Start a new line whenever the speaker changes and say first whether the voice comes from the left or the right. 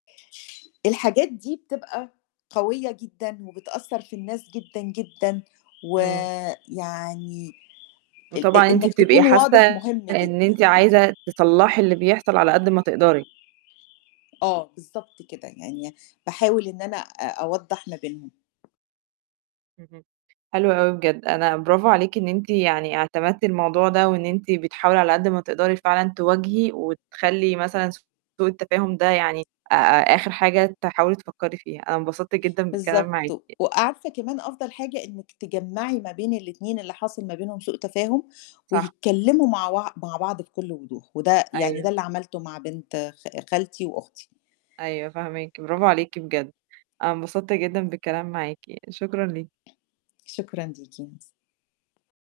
left: الحاجات دي بتبقى قوية جدًا وبتأثّر في الناس جدًا، جدًا،
right: إمم.
left: ويعني ال إ
right: وطبعًا أنتِ
left: إنّك
right: بتبقي
left: تكون
right: حاسّة
left: واضح مهم
right: إن
left: جدًا.
right: أنتِ عايزة تصلَّحي اللي بيحصَل على قد ما تقدَري.
left: آه، بالضبط كده. يعني باحاول إن أنا أ أوضَّح ما بينهم.
right: اهم. حلو أوي بجد، أنا برافو عليكِ إن أنتِ يعني اعتمدتِ الموضوع ده، وإن أنتِ بتحاولي على قد ما تقدَري فعلًا تواجهي، وتخلّي مثلًا سوء التفاهم ده يعني آآ، آخر حاجة تحاولي تفكّري فيها، أنا انبسطت جدًا بالكلام معاكِ.
left: بالضبط. وعارفة كمان أفضَل حاجة إنِّك تجمَّعي ما بين الاتنين اللي حاصل ما بينهم سوء تفاهم،
right: صح.
left: ويتكلّموا مع وع مع بعض بكلّ وضوح، وده يعني ده
right: أيوه.
left: اللي عملته مع بنت خا خالتي وأختي.
right: أيوه فاهماكِ، برافو عليكِ بجد، أنا انبسطت جدًا بالكلام معاكِ، شكرًا ليكِ.
left: شكرًا ليكِ، مرس